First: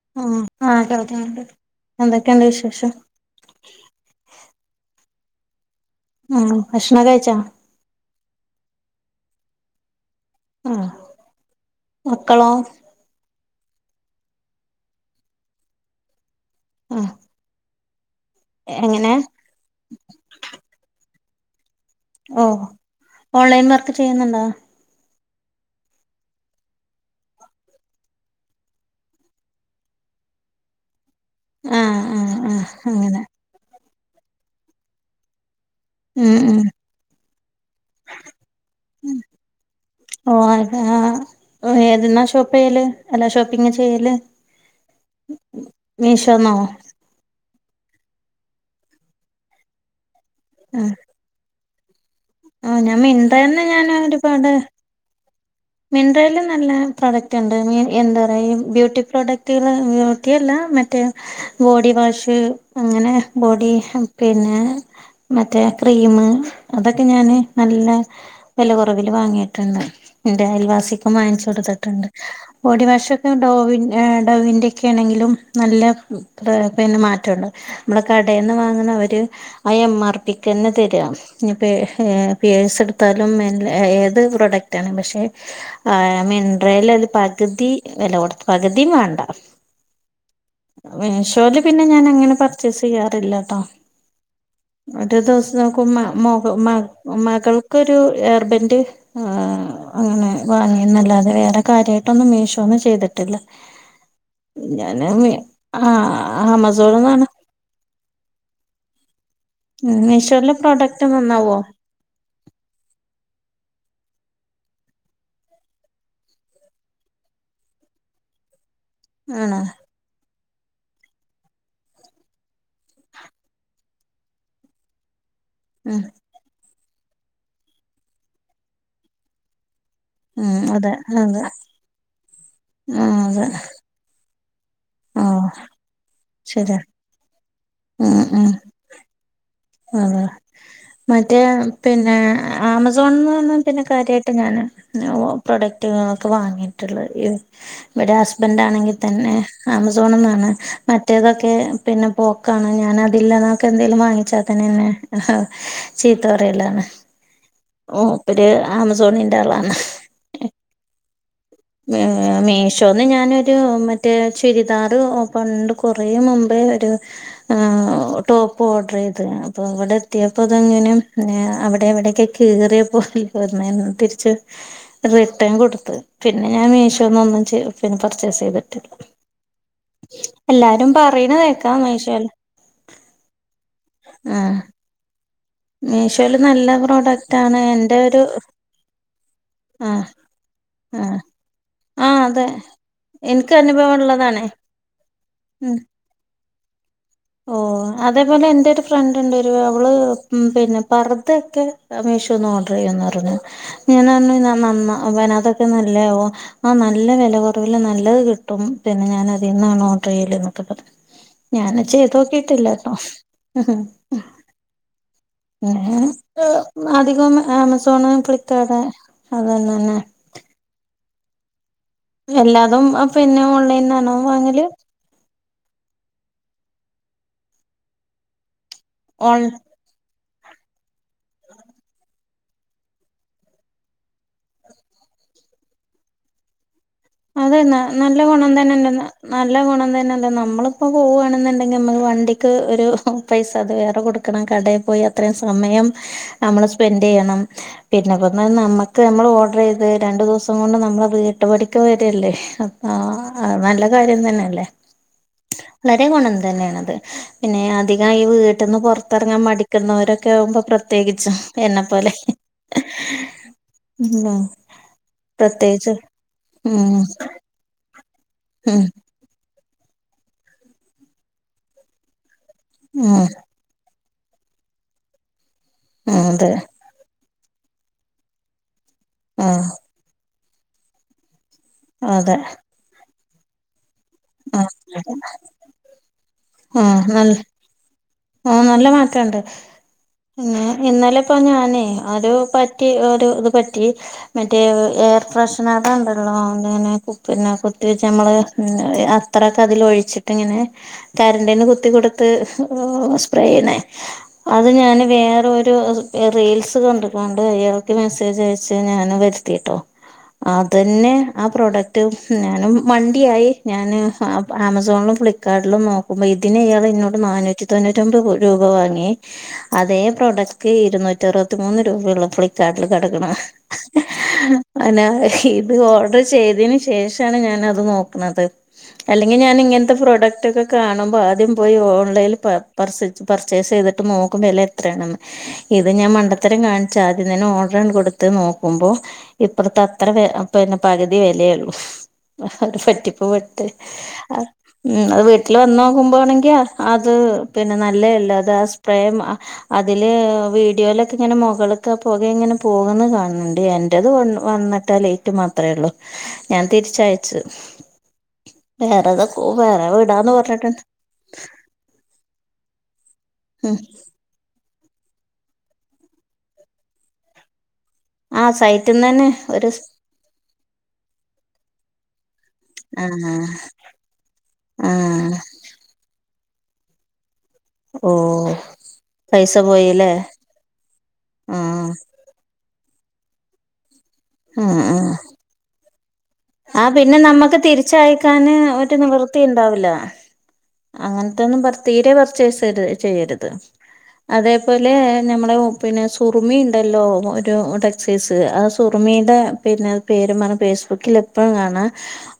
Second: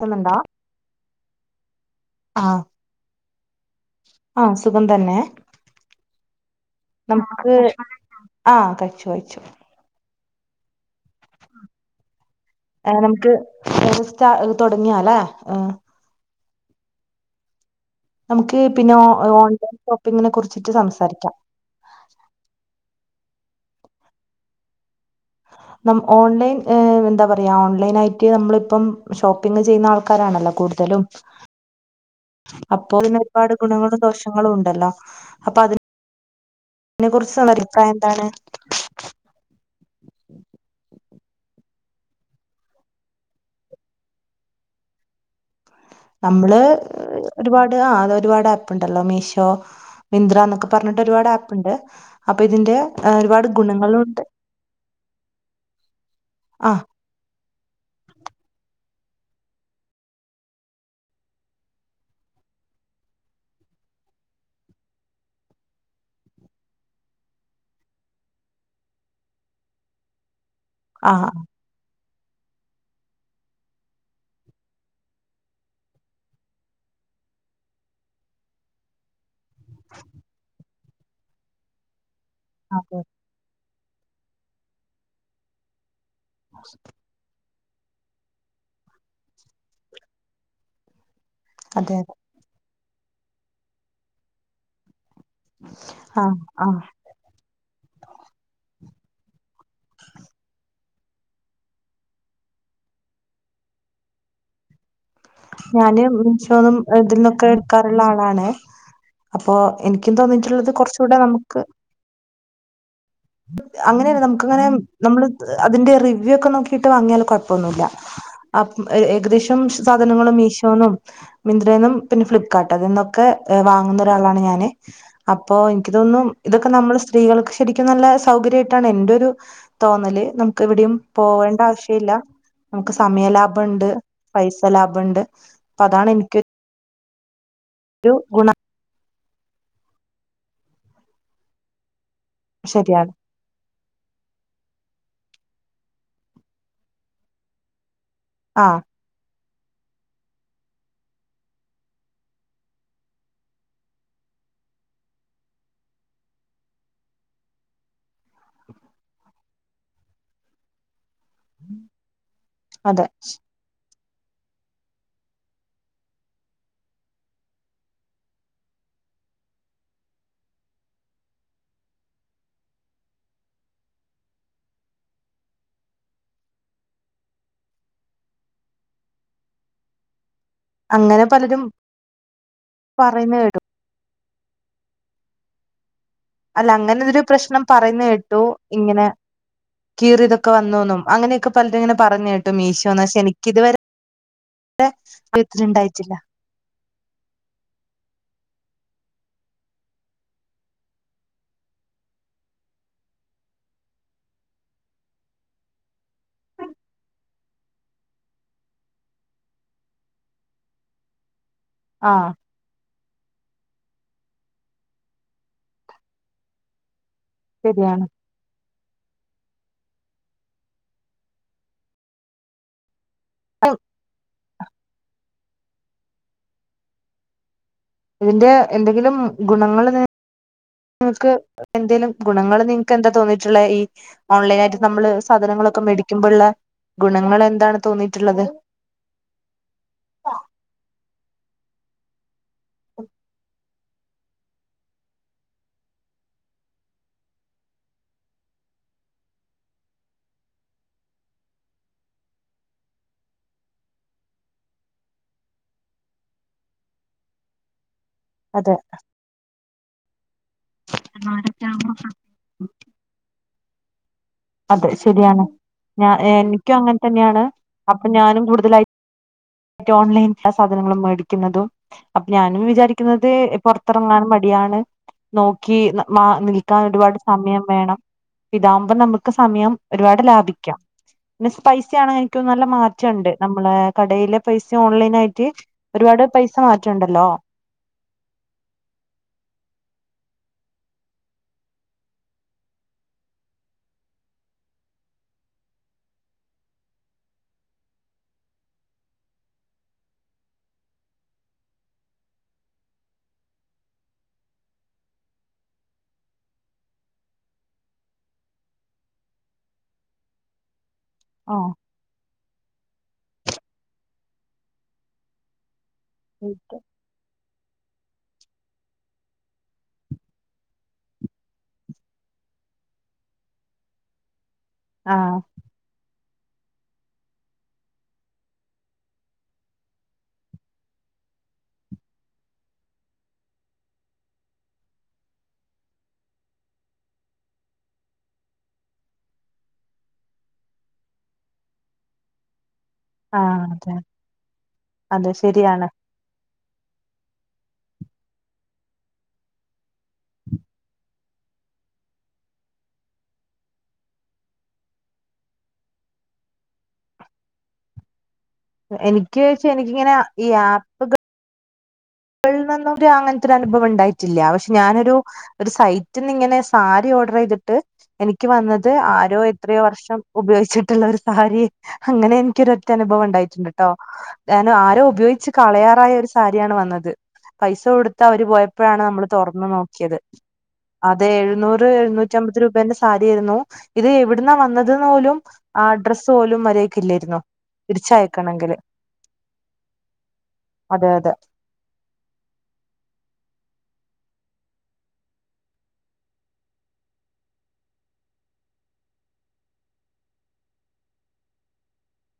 ക്കുന്നുണ്ടോ ഉം ആ [unintelligible] എന്തൊക്കെയണ്ട് ആഹ് വിശേഷം ആഹ് സുഖം തന്നെ ആഹ് ഭക്ഷണം കഴിച്ച നമുക്ക് ആഹ് കഴിച്ചു കഴിച്ചു ആഹ് മക്കളോ ഏ സ് തുടങ്ങിയാലേ ഏ ആഹ് നമുക്ക് പിന്നെ എങ്ങനെ ഓൺലൈൻ ഷോപ്പിംഗിനെ കുറിച്ചിട്ട് സംസാരിക്കാം ഓ ഓൺലൈൻ വർക്ക് ചെയ്യുന്നുണ്ടോ ന ഓൺലൈൻ എന്താ പറയാ ഓൺലൈൻ ആയിട്ട് നമ്മളിപ്പം ഷോപ്പിംഗ് ചെയ്യുന്ന ആൾക്കാരാണല്ലോ കൂടുതലും ആഹ് ആഹ് ആഹ് അപ്പൊ അങ്ങനെ ഇന്നെ ഒരുപാട് ഗുണങ്ങളും ദോഷങ്ങളും ഉണ്ടല്ലോ അപ്പൊ അതിന് ഉം ഉം എന്താണ് ആഹ് ഓ ഏതെന്നാ ഷോപ്പ് ചെയ്യല് അല്ലാ ഷോപ്പിങ് ചെയ്യല് മീഷോന്നോ നമ്മള് ഒരുപാട് ആ അത് ഒരുപാട് ആപ്പ് ഉണ്ടല്ലോ മീഷോ മിന്ദ്ര എന്നൊക്കെ ആഹ് പറഞ്ഞിട്ട് ഒരുപാട് ആപ്പ് ഉണ്ട് അപ്പൊ ഇതിന്റെ ആഹ് ഞാൻ ഒരുപാട് മിന്ത്രേന്ന് ഗുണങ്ങളും ഉണ്ട് മിന്ദ്രയില് നല്ല പ്രോഡക്റ്റ് ഉണ്ട് എന്താ പറ ബ്യട്ടി പ്രോഡക്റ്റ് ബ്യൂട്ടി അല്ല മറ്റേ ബോഡി വാഷ് അങ്ങനെ ബോഡി പിന്നെ മറ്റേ ക്രീമ് അതൊക്കെ ഞാന് നല്ല വില കുറവില് വാങ്ങിയിട്ടുണ്ട് എന്റെ അയൽവാസിക്കും ആഹ് വാങ്ങിച്ചു കൊടുത്തിട്ടുണ്ട് ബോഡി വാഷ് ഒക്കെ ഡോവി ഡോവിന്റെറെ ഒക്കെ ആണെങ്കിലും നല്ല പിന്നെ മറ്റണ്ട് നമ്മുടെ കടയിൽ നിന്ന് വാങ്ങുന്ന അവര് ആ എം ആർ പിക്ക് തന്നെ തരിക ഇപ്പോ പിയേഡ്സ് അതെ എടുത്താലും മ ഏത് പ്രോഡക്റ്റ് ആണ് പക്ഷെ മിൻന്ദ്ര അത് പകുതി വില കൊടുത്ത പകുതി വേണ്ട മീശേയില് പിന്നെ അതെ ഞാൻ അങ്ങനെ പർച്ചേസ് ചെയ്യാറില്ലട്ടോ ഒരു ദിവസം നോക്കും ആഹ് ആഹ് മകൾക്കൊരു എർബെന്റ് അങ്ങനെ വാങ്ങി എന്നല്ലാതെ വേറെ കാര്യമായിട്ടൊന്നും മീശോ ഒന്നും ചെയ്തിട്ടില്ല ഞാന് ആ ഞാന് മിശോന്നുംന്നും ആമസോണിന്നാണ് ഇതിൽന്നൊക്കെ എടുക്കാറുള്ള ആളാണ് അപ്പൊ എനിക്കും മീഷോയിലെ തോന്നിട്ടുള്ളത് പ്രോഡക്റ്റ് കുറച്ചുകൂടെ നന്നാവോ നമുക്ക് അങ്ങനെയ നമുക്കങ്ങനെ നമ്മള് അതിന്റെ റിവ്യൂ ഒക്കെ നോക്കിട്ട് വാങ്ങിയാല് കുഴപ്പൊന്നുമില്ല അ ആണോ ഏകദേശം സാധനങ്ങളും മീശോ ന്നും മിന്ദ്രന്നും പിന്നെ ഫ്ലിപ്പ്കാർട്ട് അതന്നൊക്കെ വാങ്ങുന്ന ഒരാളാണ് ഞാന് അപ്പൊ എനിക്ക് ഉം തോന്നും ഇതൊക്കെ നമ്മള് സ്ത്രീകൾക്ക് ശരിക്കും നല്ല സൗകര്യമായിട്ടാണ് എന്റെ ഒരു തോന്നല് നമുക്ക് ഉം അതെ എവിടെയും അതെ പോകേണ്ട ആവശ്യം ഇില്ല നമുക്ക് ആ സമയ അതെ ലാഭം ഉണ്ട് പൈസ ലാഭുണ്ട് ഓ അപ്പോ അതാണ് ശരി ഒരു ഗുണം ആ മറ്റേ പിന്നെ ശരിയാണ് ആമസോൺന്ന് പിന്നെ കാര്യമായിട്ട് ഞാൻ പ്രൊഡക്റ്റുകളൊക്കെ വാങ്ങിയിട്ടുള്ളത് ഇവിടെ ഹസ്ബൻഡ് ആഹ് ആണെങ്കിൽ തന്നെ ആമസോൺന്നാണ് മറ്റേതൊക്കെ പിന്നെ പോക്കാണ് ഞാൻ അതില്ലെന്നൊക്കെ എന്തേങ്കലും വാങ്ങിച്ചാൽ തന്ന എന്നെ ചീത്ത പറയലാണ് ഓ മൂപ്പര് ആമസോണിന്റെ ആളാണ് മീശോന്ന് അതെ ഞാനൊരു മറ്റേ മറ്റേ ചുരിദാറ് പണ്ട് കുറെ മുമ്പേ ഒരു ടോപ്പ് ഓർഡർ ചെയ്യ അപ്പൊ ഇവിടെ എത്തിയപ്പോ അതെങ്ങനും അവിടെ ഇവിടെ ഒക്കെ കീറിയ പോലെ തിരിച്ച് റിട്ടേൺ കൊടുത്തു പിന്നെ ഞാൻ മീഷോന്നൊന്നും പിന്നെ പർച്ചേസ് ചെയ്തിട്ടില്ല എല്ലാരും അങ്ങനെ പറയണ പലരും കേൾക്കാം മീശോയില് പറയുന്ന കേട്ടു ആഹ് മീഷോല് നല്ല അല്ല അങ്ങനെതൊരു പ്രോഡക്റ്റ് ആണ് പ്രശ്നം എന്റെ പറയന്ന് ഒരു കേട്ടു ഇങ്ങനെ ആഹ് കീറി ഇതൊക്കെ വന്നന്നും ആഹ് അങ്ങനെയൊക്കെ പലരും ഇങ്ങനെ ആഹ് പറഞ്ഞ് അതെ കേട്ടു മീഷോന്ന് പക്ഷെ എനിക്ക് എനിക്കിതുവരെ അനുഭവം ഉള്ളതാണേ യാട്ട് ഉം ഉണ്ടായിട്ടില്ല ഓ അതേപോലെ എന്റെ ഒരു ഫ്രണ്ട് ഉണ്ട് വരു അവള് പിന്നെ പർദ്ദ ഒക്കെ മീഷോന്ന് ന്ന് ഓഡർ ചെയുന്ന് പറഞ്ഞു നന്നാ പിന്നെ അതൊക്കെ നല്ലേ ആഹ് നല്ല വില- കുറവില്ലേ നല്ലത് കിട്ടും പിന്നെ ഞാൻ അതിന്നാണ് ഓഡർ ചെയ്യല് എന്നൊക്കെ പറഞ്ഞു ഞാനെ ആഹ് നോക്കിയിട്ടില്ലട്ടോ അ ശരിയാണ് ആമസോണ് ഫ്ലിപ്കാർട്ട് അത് തന്നെ തന്നെ എല്ലാതും പിന്നെ ഓൺലൈൻന്നണോ വാങ്ങല് ഇതിന്റെ എന്തെങ്കിലും ഓൺ ഗുണങ്ങൾ- [unintelligible] നിങ്ങക്ക് എന്തെങ്കലും ഗുണങ്ങൾ നിങ്ങക്ക് എന്താ തോന്നിയിട്ടുള്ള ഈ ഓൺലൈൻ ആയിട്ട് നമ്മള് സാധനങ്ങളൊക്കെ മേടിക്കുമ്പോഴുള്ള അതന്നാ നല്ല ഗുണം തന്നെന്നാല്ല നല്ല ഗുണം തന്നെല്ല നമ്മളിപ്പോ പോവാണ് ണ്ടെങ്കിൽ നമ്മക്ക് വണ്ടക്ക് ഒരു പൈസ് - ത് വേറെ കൊടുക്കണം കടയിൽ പോയി അത്ര സമയം നമ്മൾ സ്പെന്റ് ചെയ്യണം പിന്നെ നമ്മുക്ക് നമ്മൾ ഓർഡർ ചെയ്ത് രണ്ടു ദിവസം കൊണ്ട് നമ്മളെ വീട്ടുപാടി രില്ലേ അപ്പ നല്ല കാര്യം തന്നെയല്ലേ വളരെ ഗുണം തന്നെയണത് പിന്നെ- അധികം ഈ വീട്ടിൽ അതെ നിന്ന് പുറത്തിറങ്ങാൻ മടിക്കുന്നവരൊക്കെ- ഒക്കെ ആകുമ്പോ പ്രത്യേകിച്ചും എന്നെ പോലെ അതെ ശരിയാണ് പ്രത്യേകിച്ച് ഞാൻ എ- നിക്കും ഉം അങ്ങനെ തന്നെയാണ് അപ്പൊ ഞാനും ഉം കൂടുതലായി ഓൺലൈൻ ആ സാധനങ്ങളും മേടിക്കുന്നതും അപ്പൊ ഞാനും ഉം വിചാരിക്കുന്നത് പുറത്തി റാങ്ങൻ മടിയാണ് നോക്കി മാ ഉം അതെ നിൽക്കാൻ ഒരുപാട് സമയം വേണം ഇതാവകുമ്പോ നമുക്ക് ആഹ് സമയം ഒരുപാട് ലാഭിക്കാം പിന്നെ സ്പൈസി ആണ് അതെ എനിക്ക് നല്ല മാറ്റമുണ്ട് നമ്മള് കടയിലെ പൈസ ആഹ് ഓൺലൈൻ ആയിട്ട് ഒരുപാട് പൈസ മാറ്റുണ്ടല്ലോ ആഹ നല്ല മാറ്റണ്ട് പിന്നെ ഇന്നലെ ഇപ്പൊ ഞാനേ ഒരു പറ്റി ഒരു ഇത് പറ്റി മറ്റേ എയർ ഫ്രഷ്നഅത ഉണ്ടല്ലോ അ കുപ്പന്നെ കുത്തി വെച്ച് നമ്മള് അത്രൊക്കെ അതിൽ ഒഴി- ച്ചിട്ടിങ്ങനെ കാറിന്റിന് കുത്തി കൊടുത്ത് സ്പ്രേണെ അത് ഞാന് വേറരു റീൽസ് കണ്ട്കൊണ്ട് അവർക്ക് മെസേജ് അയച്ച് ഞാന് വരുത്തിട്ടോ അതന്നെ ആ പ്രൊഡക്റ്റും ഞാനും മാണ്ടിയായി ഞാൻ ആമസോണിലും ഫ്ലിപ്പ്കാർട്ടിലും നോക്കി ക്കുമ്പോ ഇതിനയാൾ എന്നോട് നാനൂറ്റി- തൊണ്ണൂറ്റൊൻമ്പത് രൂപ വാങ്ങി അതേ പ്രോഡക്റ്റ് ഇരുന്നൂറ്റി അറുപത്തിമൂന്ന് രൂപ ഉള്ളു ഫ്ലികാ ർട്ടിൽ കിടക്കാണ് നെ ആഹ് ഇതു ഓഡർ - ചെയ്തെന് ശേഷണ് ഞാനത് നോക്കുന്നത് അല്ലെങ്കിൽ ഞാൻ ഇങ്ങനത്തെ പ്രോഡക് ഒക്കെ കാണുമ്പോ ആദ്യം പോയി ഓൺലൈൽ പാ - പാർസച് പർച്ചേസ് ചെയ്തിട്ട് നോക്കും വില എത്രയാണന്ന് ഇത് ഞാൻ മണ്ടത്തരം കാണിച്ച ആദ്യംതന്നെ ഓഡർ - കൊടുത്ത് നോക്കുമ്പോ ഇപ്പത്തെ അത്ര പിന്നെ പകുതി വിലയള്ളൂ ഒരു പറ്റിപ്പ് ആഹ് പെട്ട് അതെ അ ഉ അത് അതെ വീട്ടിൽ വന്ന് ശരിയാണ് നോക്കുമ്പോ ആണെങ്കിൽ അത് പിന്നെ നല്ലതല്ല അത് ആ സ്പ്രേ അതില് വീഡിയോയിലക്കെ ഇങ്ങനെ മുകളിക്ക് പോകയിങ്ങനെ പോക- പോകന്ന് കാണണ്ടണ്ട് എന്റെത് വന്നിട്ടാ ലേറ്റ് മാത്ര ഉള്ളു ഞാൻ തിരിച്ചയച്ചു എനിക്ക് വേറെതൊക്ക വെച്ച് വേറെ എനിക്കിങ്ങനെ വിടാന്ന് പറഞ്ഞിട്ടുണ്ട് കളിനിന്ന് നഅങ്ങനത്തെ ഒരു ഉം അനുഭവ ഉണ്ടായിട്ടില്ലക്ഷെ ഞാനൊരു ഒരു സൈറ്റിൽ നിന്ന് ഇങ്ങനെ സാരി ഓർഡർ ചെയ്തിട്ട് ആ എനിക്ക് വന്നത് സൈറ്റിന്ന് തന്നെ ആരോ ഒരു എത്രയോ വർഷം ഉപയോഗിച്ചിട്ടുള്ള ഒരു സാരി അങ്ങനെ എനിക്കൊ- അനുഭവം ആഹ് ഉണ്ടായിട്ടുണ്ട് കേട്ടോ ഞാൻ ആര ആഹ് ഉപയോഗിച്ച് കളയാറായ ഒരു സാരിയാണ് വന്നത് പൈസ ഓ കൊടുത്താ അവര് പോയപ്പോഴാണ് നമ്മള് പൈസ തുറന്നു പോയില്ലേ നോക്കിയത് അതെ എഴുന്നൂറ് ആഹ് എഴുന്നൂറ്റിമ്പത് രൂപ ന്റെ സാരിയായിരുന്നു ഇത് എവിടുന്ന വന്നത്െന്ന് പോലും ആ അഡ്രസ്സ് പോലും ആഹ പിന്നെ മര്യാദക്കില്ലായിരുന്നു നമ്മക്ക് തിരിച്ചയക്കാന് തിരിച്ചയക്കണെങ്കില് ഒരു നിവൃത്തി ഉണ്ടാവില്ല അതെ അതെ അങ്ങനത്തെൊന്നും തീരെ പർച്ചേസ് ചെയ്യരുത് അതേപോലെ നഞമ്മളെ പിന്നെ സുറമി ഉണ്ടല്ലോ ഒരു ടെക്സൈസ് ആ സുറമി മ്മീുടെ പിന്നെ പേരുമാണ് ഫേസ്ബുക്കില ഇപ്പഴ കാണാ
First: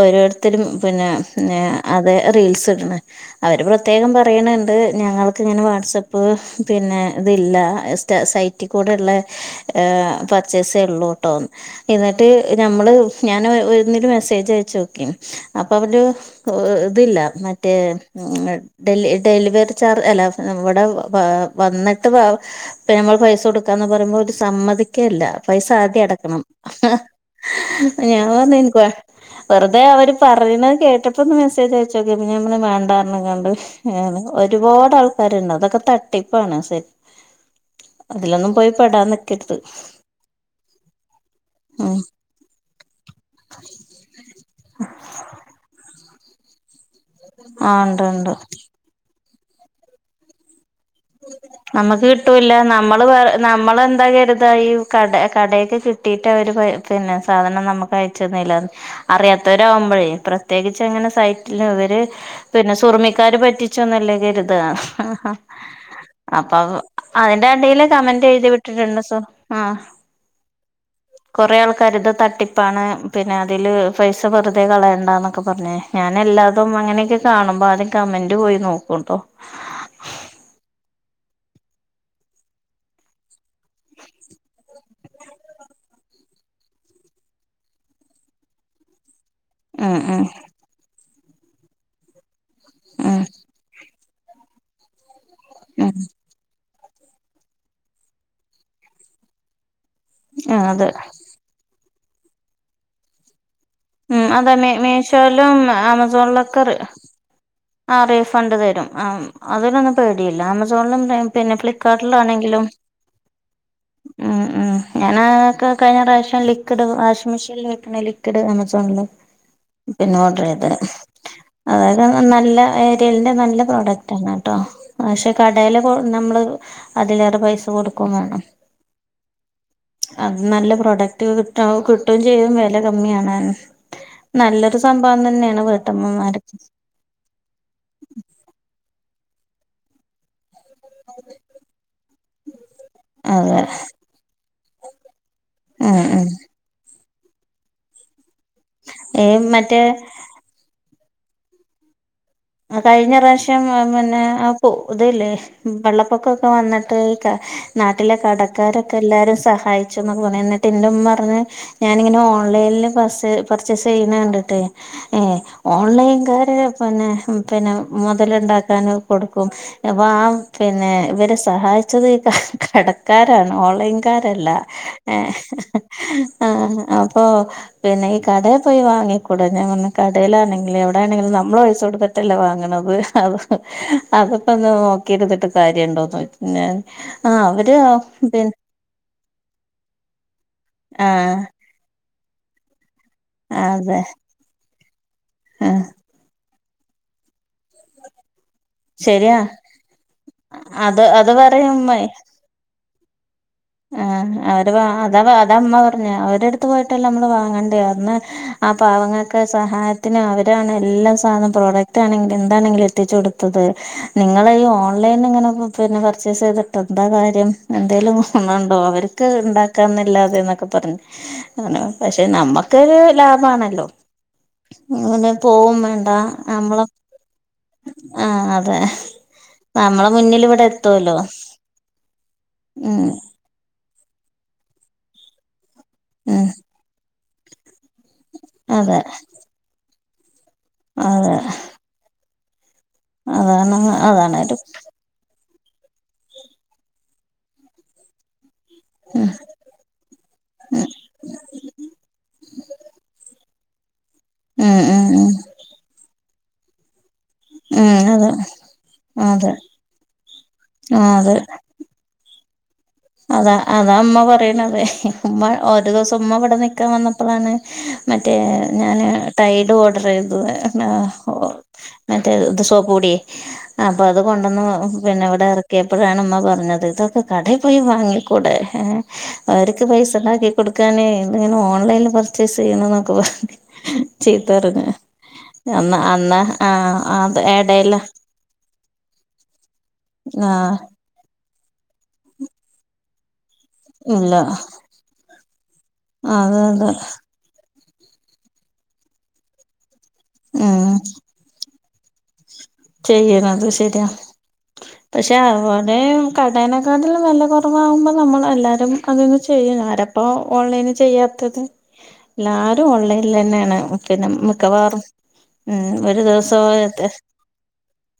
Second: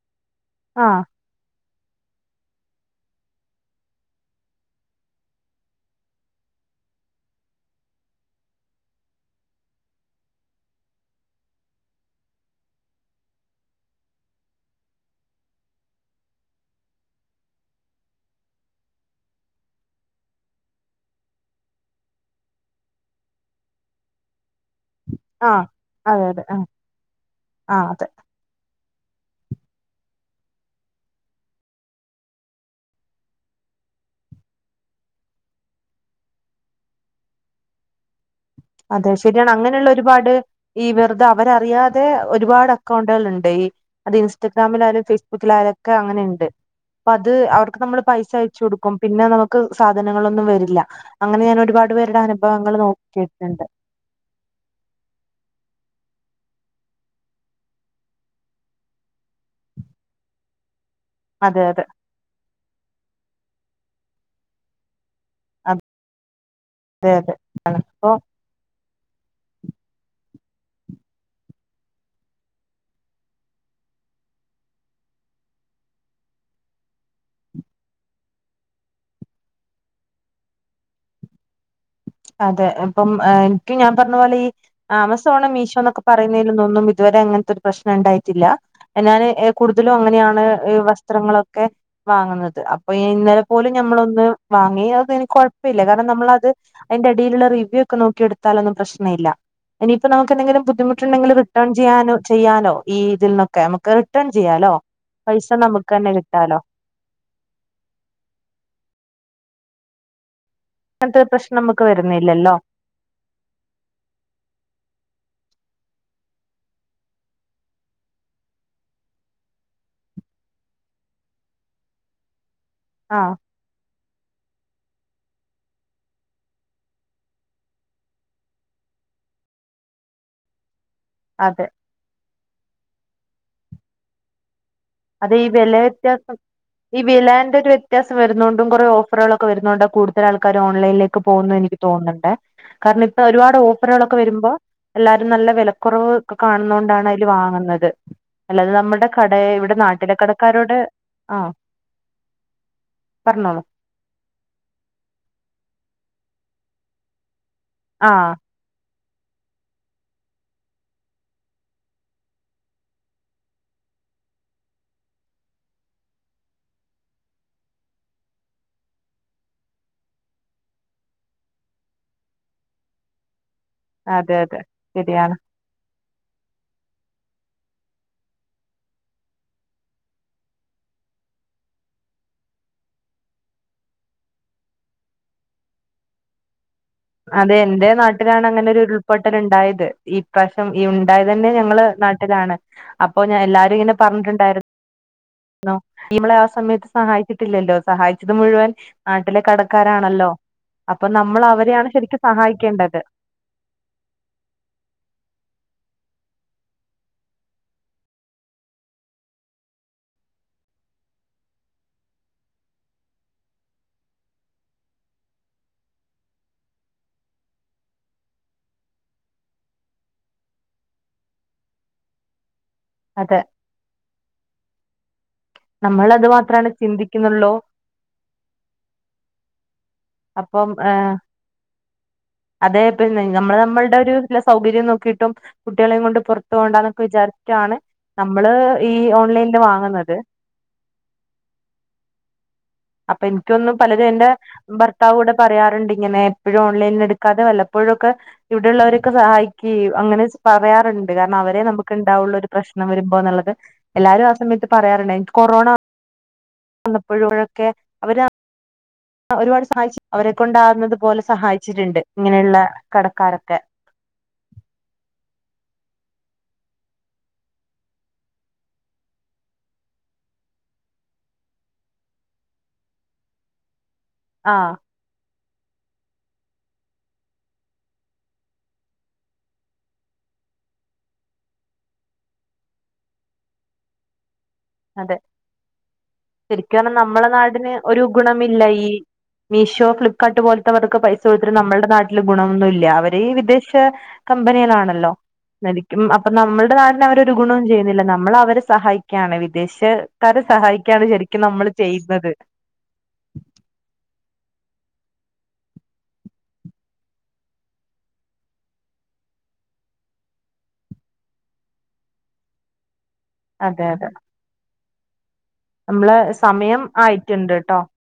ഓരോരുത്തരും ആഹ് പിന്നെ അത റീൽസ് ഇട അവര് പ്രത്യേകം പറയണണ്ട് ഞങ്ങൾക്ക് ഇങ്ങെ വാട്സപ്പ് പിന്നെ സിൽ പച്ചള്ളൂട്ടോ എന്ന നമ്മള് ഞാൻ ഇരു മെസ്സേജ് അയച്ച നോക്കി അപ്പൊ അവര് ഇതില്ല മറ്റേ ഡെല ഡെലിവറി ചാർജ് അല്ല നമ്മടെ വന്നിട്ട് പിന്ന നമ്മൾ പൈസ കൊടുക്കാ ആഹ് അതെ അതെ ആഹ് ആഹ് അതെ ഞ വ വെറുതെ അവര് പറയുന്നത് കേട്ടപ്പോ ഒന്ന് മെസ്സേജ് അയച്ചോക്കെമ്മ വേണ്ടാരന കണ്ട് ഒരുപാട് ആൾക്കാരുണ്ട് അതൊക്കെ തട്ടിപ്പാണ്രി അതെ ശരിയാണ് അങ്ങനെയുള്ള ഒരുപാട് ഈ വെറുതെ ഉം അവരറിയാതെ ഒരുപാട് അക്കൗണ്ടുകൾ ഉണ്ട് അത് ഇൻസ്റ്റാഗ്രാമില ആാലും ഫേസ്ബുക്കില ആാലുംൊക്കെ അങ്ങനെയണ്ട് അപ്പ അത് ആ അവർക്ക് നമ്മള് ഉണ്ട് പൈസ ഉണ്ട് അയച്ച കൊടുക്കും പിന്നെ നമുക്ക് സാധനങ്ങളൊന്നും വരില്ല അങ്ങനെ ഞാൻ ഒരുപാട് നമ്മക്ക് പേരുടെ കിട്ടൂല്ല അനുഭവങ്ങൾ നമ്മള് പറ നോക്കിട്ട് നമ്മളെന്താ കരുതാ ഈ കട കടൊക്കെ കിട്ടിട്ട് അവര് പിന്നെ സാധനം നമുക്ക് അയച്ചന്നില്ല അറിയാത്തവരാകുമ്പോഴേ പ്രത്യേകി നെ സറ്റ അതെ അതെ ഇവര് പിന്നെ സുർമിക്ക പറ്റി ച്ചോ നല്ല കരുത അപ്പൊ അതെ അതെ അതിന്റെ അടയില് അപ്പൊ കമന്റ് എഴുതി വിട്ടിട്ടുണ്ട് സോ ആ കുറെേ ആൾക്കാാര് ഇത് തട്ടിപ്പാണ് പിന്നെ അതില് പൈസ വെറുതെ കളയണ്ടന്നൊക്കെ പറഞ്ഞ ഞാന ല്ലാതും അങ്ങനെയൊക്കെ കാണുമ്പോ ആദ്യം കമന്റ് പോയി നോക്കൂട്ടോ അതെ ഇപ്പം എനക്ക് ഞാൻ പറഞ്ഞ പോലെ ഈ ആമസോണോ മീഷോ എന്നൊക്കെ പറയുന്നതിലന്നും ഇതുവരെ ടെ അങ്ങനത്തെ ഒരു പ്രശ്നം ഉണ്ടായിട്ടില്ല എന്നൻ കൂടുതലും ഉം ഉം അങ്ങനെയാണ് വസ്ത്രങ്ങളൊക്കെ വാങ്ങുന്നത് അപ്പോൊ ഉം ഇന്നലെ പോലും നമ്മൊ വാങ്ങി അത് എനിക്ക് കുഴപ്പമില്ല ഉം കാരണം നമ്മളത് അതിന്റെ അയില റിവ്യൂ ഒക്കെ നോക്കെടുത്താൊന്നുംശനമല്ല ഇനിയിപ്പ നമുക്ക്ന്തങ്കിലും ആഹ് അതെ ബുദ്ധിമുട്ടുണ്ടെങ്കിൽിട്ട ചെയ്യാനോ ചെയ്യാനോ ഈ ഇതിൽക്കെ ഉം അതാ മ മീഷോയിലും നമുക്ക് തന്നെ കിട്ടാലോ ആമസോണിലൊക്കെറി ആ റീഫണ്ട് തരും ആ അതിലൊന്നും പേടിയില്ല അങ്ങനത്തെ ആസോണിലും പിന്നെ പ്രശ്നം നമുക്ക് വരുന്നില്ലല്ലോ ഫ്ലിപ്പ്കാർട്ടിലാണെങ്കിലും ഉ ഞൻ കഴിഞ്ഞ പ്രാവശം ലിക്വിഡ് വാഷിംഗ് മെഷീനിൽ വെക്കണേ ലിക്വിഡ് ആമസോണില് പിന്നോഓട ഇത് അതക നല്ല ആ ഏരിയലിന്റെ നല്ല പ്രോഡക്റ്റ് ആണ് കേട്ടോ പക്ഷെ കടയില കൊ നമ്മള് അതിലേറെ പൈസ കൊടുക്കും വേണം അ നല്ല പ്രോഡക്ട് അതെ ക ചെയ വ ന സംഭവം അത് ഈ തന്നെയാണ് വില വ്യത്യാസം വീട്ടമ്മമാർ ഈ വിലാന്റെ ഒരു വ്യത്യാസം വരുന്നുതണ്ടും കുറേ ഓഫറുകളൊക്കെ വരുന്നുണ്ട കൂടുതൽ ആൾക്കാർ ഓൺലൈനിലേക്ക് പോകുന്നു എനിക്ക് തോന്നുന്നുണ്ട് കാരണം ഇപ്പ ഒരുപാട് അതെ ഓഫറുകളൊക്കെ വരുമ്പോ എല്ലാരും നല്ല ഉം വിലക്കുറവ് ഉം ഒക്കെ കാണുന്ന കൊണ്ടാണ് വാങ്ങുന്നത് അല്ലാതെ നമ്മുടെ ഈ കട ഇവിടെ മറ്റേ നാട്ടില കടക്കാരോടെ ആ ആ കഴിഞ്ഞ പ്രാവശ്യം പിന്നെ ആ ഇതല്ലേ വെള്ളപ്പൊക്ക വന്നിട്ട്. ഈ നാട്ടിലെ ആഹ് കടക്കാരൊക്കെ എല്ലാരും സഹായിച്ന്നൊക്കെ പർഞ്ഞു. എന്നിട്ട് എൻ്റുമ്മർഞ്ഞു ഞാന്ങ്ങനെ ഓൻലൈന്ല് പർചയ്സ് ചെയ്യ്ണ കണ്ടിട്ട് ഏ ഓൺലൈൻ കാര് പിന്നെ പിന്നെ മുതലുണ്ടാക്കാനൊക്കെ കൊടുക്കും. അപ്പൊ ആ പിന്നെ ഇവരെ സഹായിച്ചത് കടക്കാരാണ് അതെ ഓൺലൈൻകാരല്ല. അതെ ഏ... ശരിയാണ് ആഹ് അപ്പൊ പിന്നെ ഈ കടേ പോയി വാങ്ങിക്കൂടെ ഞാൻ പർഞ്ഞു കടയിലാണെങ്കില എവിടാണെങ്കിലും നമ്മൾ പൈസ കൊട്ത്തിട്ട ല്ലേ വാങ്ങ്ണത് അത് അത്പ്പോ ഇന്ന് നോക്കി ഇരുന്നിട്ട് കാര്യണ്ടോന്ന്ചോയ്ക്കും ന്നെ അതെ എന്റെ നാട്ടിലാണ് അങ്ങനൊരു ഉരുൾപൊട്ടല് ഉണ്ടായത് ഈപ്രാവശ്യം ഈ ആ ഉണ്ടായതെന്നെ ഞങ്ങള് നാ ലാണ് അപ്പോ ഞാ എല്ലാരും ഇങ്ങനെ അതെ പറഞ്ഞിട്ടുണ്ടായി [unintelligible] ആ ന്നു സമയത്ത് സഹായിച്ചിട്ടില്ലല്ലോ സഹായിച്ച ഇത് മുഴുവൻ ശരിയാ നാട്ടിലെ കടക്കാരാണല്ലോ അത് അപ്പൊ അത് നമ്മൾ അവരെയാണ് ശരിക്കും സഹായിക്കേണ്ടത് എഹ് അവര് ആഹ് അതമ്മ പറഞ്ഞേ അവരട്ത്ത് പോയിട്ടല്ലേ നമ്മൾ വാങ്ങണ്ടേ ആഹ് പാവങ്ങ ക്കെ സഹായത്തിന് അവരാണ് എല്ല സാധനം പ്രോഡക്റ്റ് ആണെങ്കിലും എന്താണെങ്കിലും എത്തിച്ചു കൊടുത്തത് നിങ്ങൾ ഈ ഓൺലൈനിൽ ഇങ്ങനെ പിന്നെ പർച്ചേസ് ചെയ്തിട്ട് എന്താ കാര്യം എന്തേലും ഗുണണ്ടൊ അവർക്ക് ഉണ്ടാക്കാന്നല്ലാതെ എന്നൊക്കെ പറഞു അതാ [unintelligible] പക്ഷെ നമ്മക്ക് ക്ക് അതെ ലാഭാണല്ലോ ഇങ്ങനൊ പോവും നമ്മൾ വേണ്ടാ അത് മാത്രമാണ് അമ്മള് ചിന്തിക്കുന്നുള്ളൂ ആഹ് അതെ നമ്മളെ മുന്നില് ഇവടെ അപ്പം ഏഹ്, എത്തോല്ലോ ഉം നമ്മള് നമ്മളുടെ ഒരു ല സൗകര്യം നോക്കിയിട്ടും കുട്ടികളെയും കൊണ്ട് ഉം പൊറ്ത്തു പോണ്ടാന്നൊക്കെ വിചാരിച്ചിട്ടാണ് നമ്മള് ഈ അതെ ഓൺലൈനില് വാങ്ങ്ന്നത് അതെ അപ്പൊ ഇൻക്കൊന്നും അതാണ് പലതും എന്റെ അതാണൊരു ഭർത്താവൂടെ പറയാറ്ണ്ട് ഇങ്ങനെ എപ്പോഴും ഓൺലൈനിന്ന് എടുക്കാതെ വല്ലപ്പോഴൊക്കെ ഇവിടെയുള്ളവരൊക്കെ ഉം സഹായിക്കെ യു അങ്ങനെ സ് പറയാറ്ണ്ട് കാരണം അവരെ നമുക്ക് ഉണ്ടാവുള്ളൂ ഒരു പ്രശ്നം വരുമ്പോന്നുള്ളത് എല്ലാവരും ആ ഉം സമയത്ത് പറയാറ്ണ്ട് ഉം എനിക്ക് കൊറോണ വന്നപ്പോ [unintelligible] ഴൊക്കെ അവര് ഉം ഉം അതെ അതെ ഒരുപാട് സഹായിച്ച അവരെക്കൊണ്ടാകുന്നത് ആഹ് പോലെ അതെ സഹായിച്ചിട്ട്ണ്ട് ഇങ്ങനെയുള്ള അതാ കടക്കാരൊക്കെ അതാ അമ്മ പറ് ണത് ഉമ്മ ഓരു ദിവസം ഉമ്മ ഇവിടെ നിക്കാൻ വന്നപ്പളാണ് മറ്റേ ഞാൻ ടൈഡ് ഓർഡർ ചെയ്ത [unintelligible] മറ്റേ ദ് നേ [unintelligible] സോപ്പ് പൊടി അപ്പൊ അത് കൊണ്ടന്നു ആഹ് പിന്നെ ഇവിടെ ഇറക്കിയപ്പോഴാണ് ഉമ്മ പറഞ്ഞത് ഇതൊക്കെ കടേ പോയി വാങ്ങിക്കൂടെ അവർക്ക് പൈസ ഉണ്ടാക്കി കൊടുക്കാന് ഇത്ങ്ങനെ ഓൺലൈനിൽ പർച്ചേസ് [unintelligible] ന്നൊക്കെ പറഞ്ഞ് വെറ്തെ അതെ എന്നാ അന്ന ശരിക്കും പറഞ്ഞാ ആ നമ്മളെ നാടിന് എടേല് ഒരു ഗുണമില്ല ഈ മീഷോ ഫ്ലിപ്കാർട്ട് പോലത്തെ ആഹ് വർക്ക് പൈസ കൊടുത്തിട്ട് നമ്മളുടെ നാട്ടില് ഗുണൊന്നും ഇല്ല അവര് വിദേശ ഇല്ല കമ്പനികളാണല്ലോ ന്നലിക്കും അപ്പൊ അതെ നമ്മുടെ അതെ നാടിന് അവര് ഒരുഗുണവും ചെയ്യ നില നമ്മളവരെ സഹായിക്ക്യാണ് വിദേശക്കാരെ സഹായിക്കാണ് ശരിക്കും നമ്മള് ചെയ്യുന്നത് ചെയ്യണം അത് ശര്യാ പക്ഷെ അവടെ കടനേക്കാട്ടിലും വെല കുറവാ ഉമ്പോ നമ്മൾ എല്ലാരും അതങ്ങ് ചെയ് ആരാപ്പൊ ഓൺലൈന് ചെയ്യാത്തത് എല്ലാരും ഓൺലൈ ല്ലന്നേണ് പിന്നെ മിക്കവാറും ഉം അമ്ലെ ഒരു സമയം ദിവസം ആയിട്ട്ണ്ട് ട്ടോ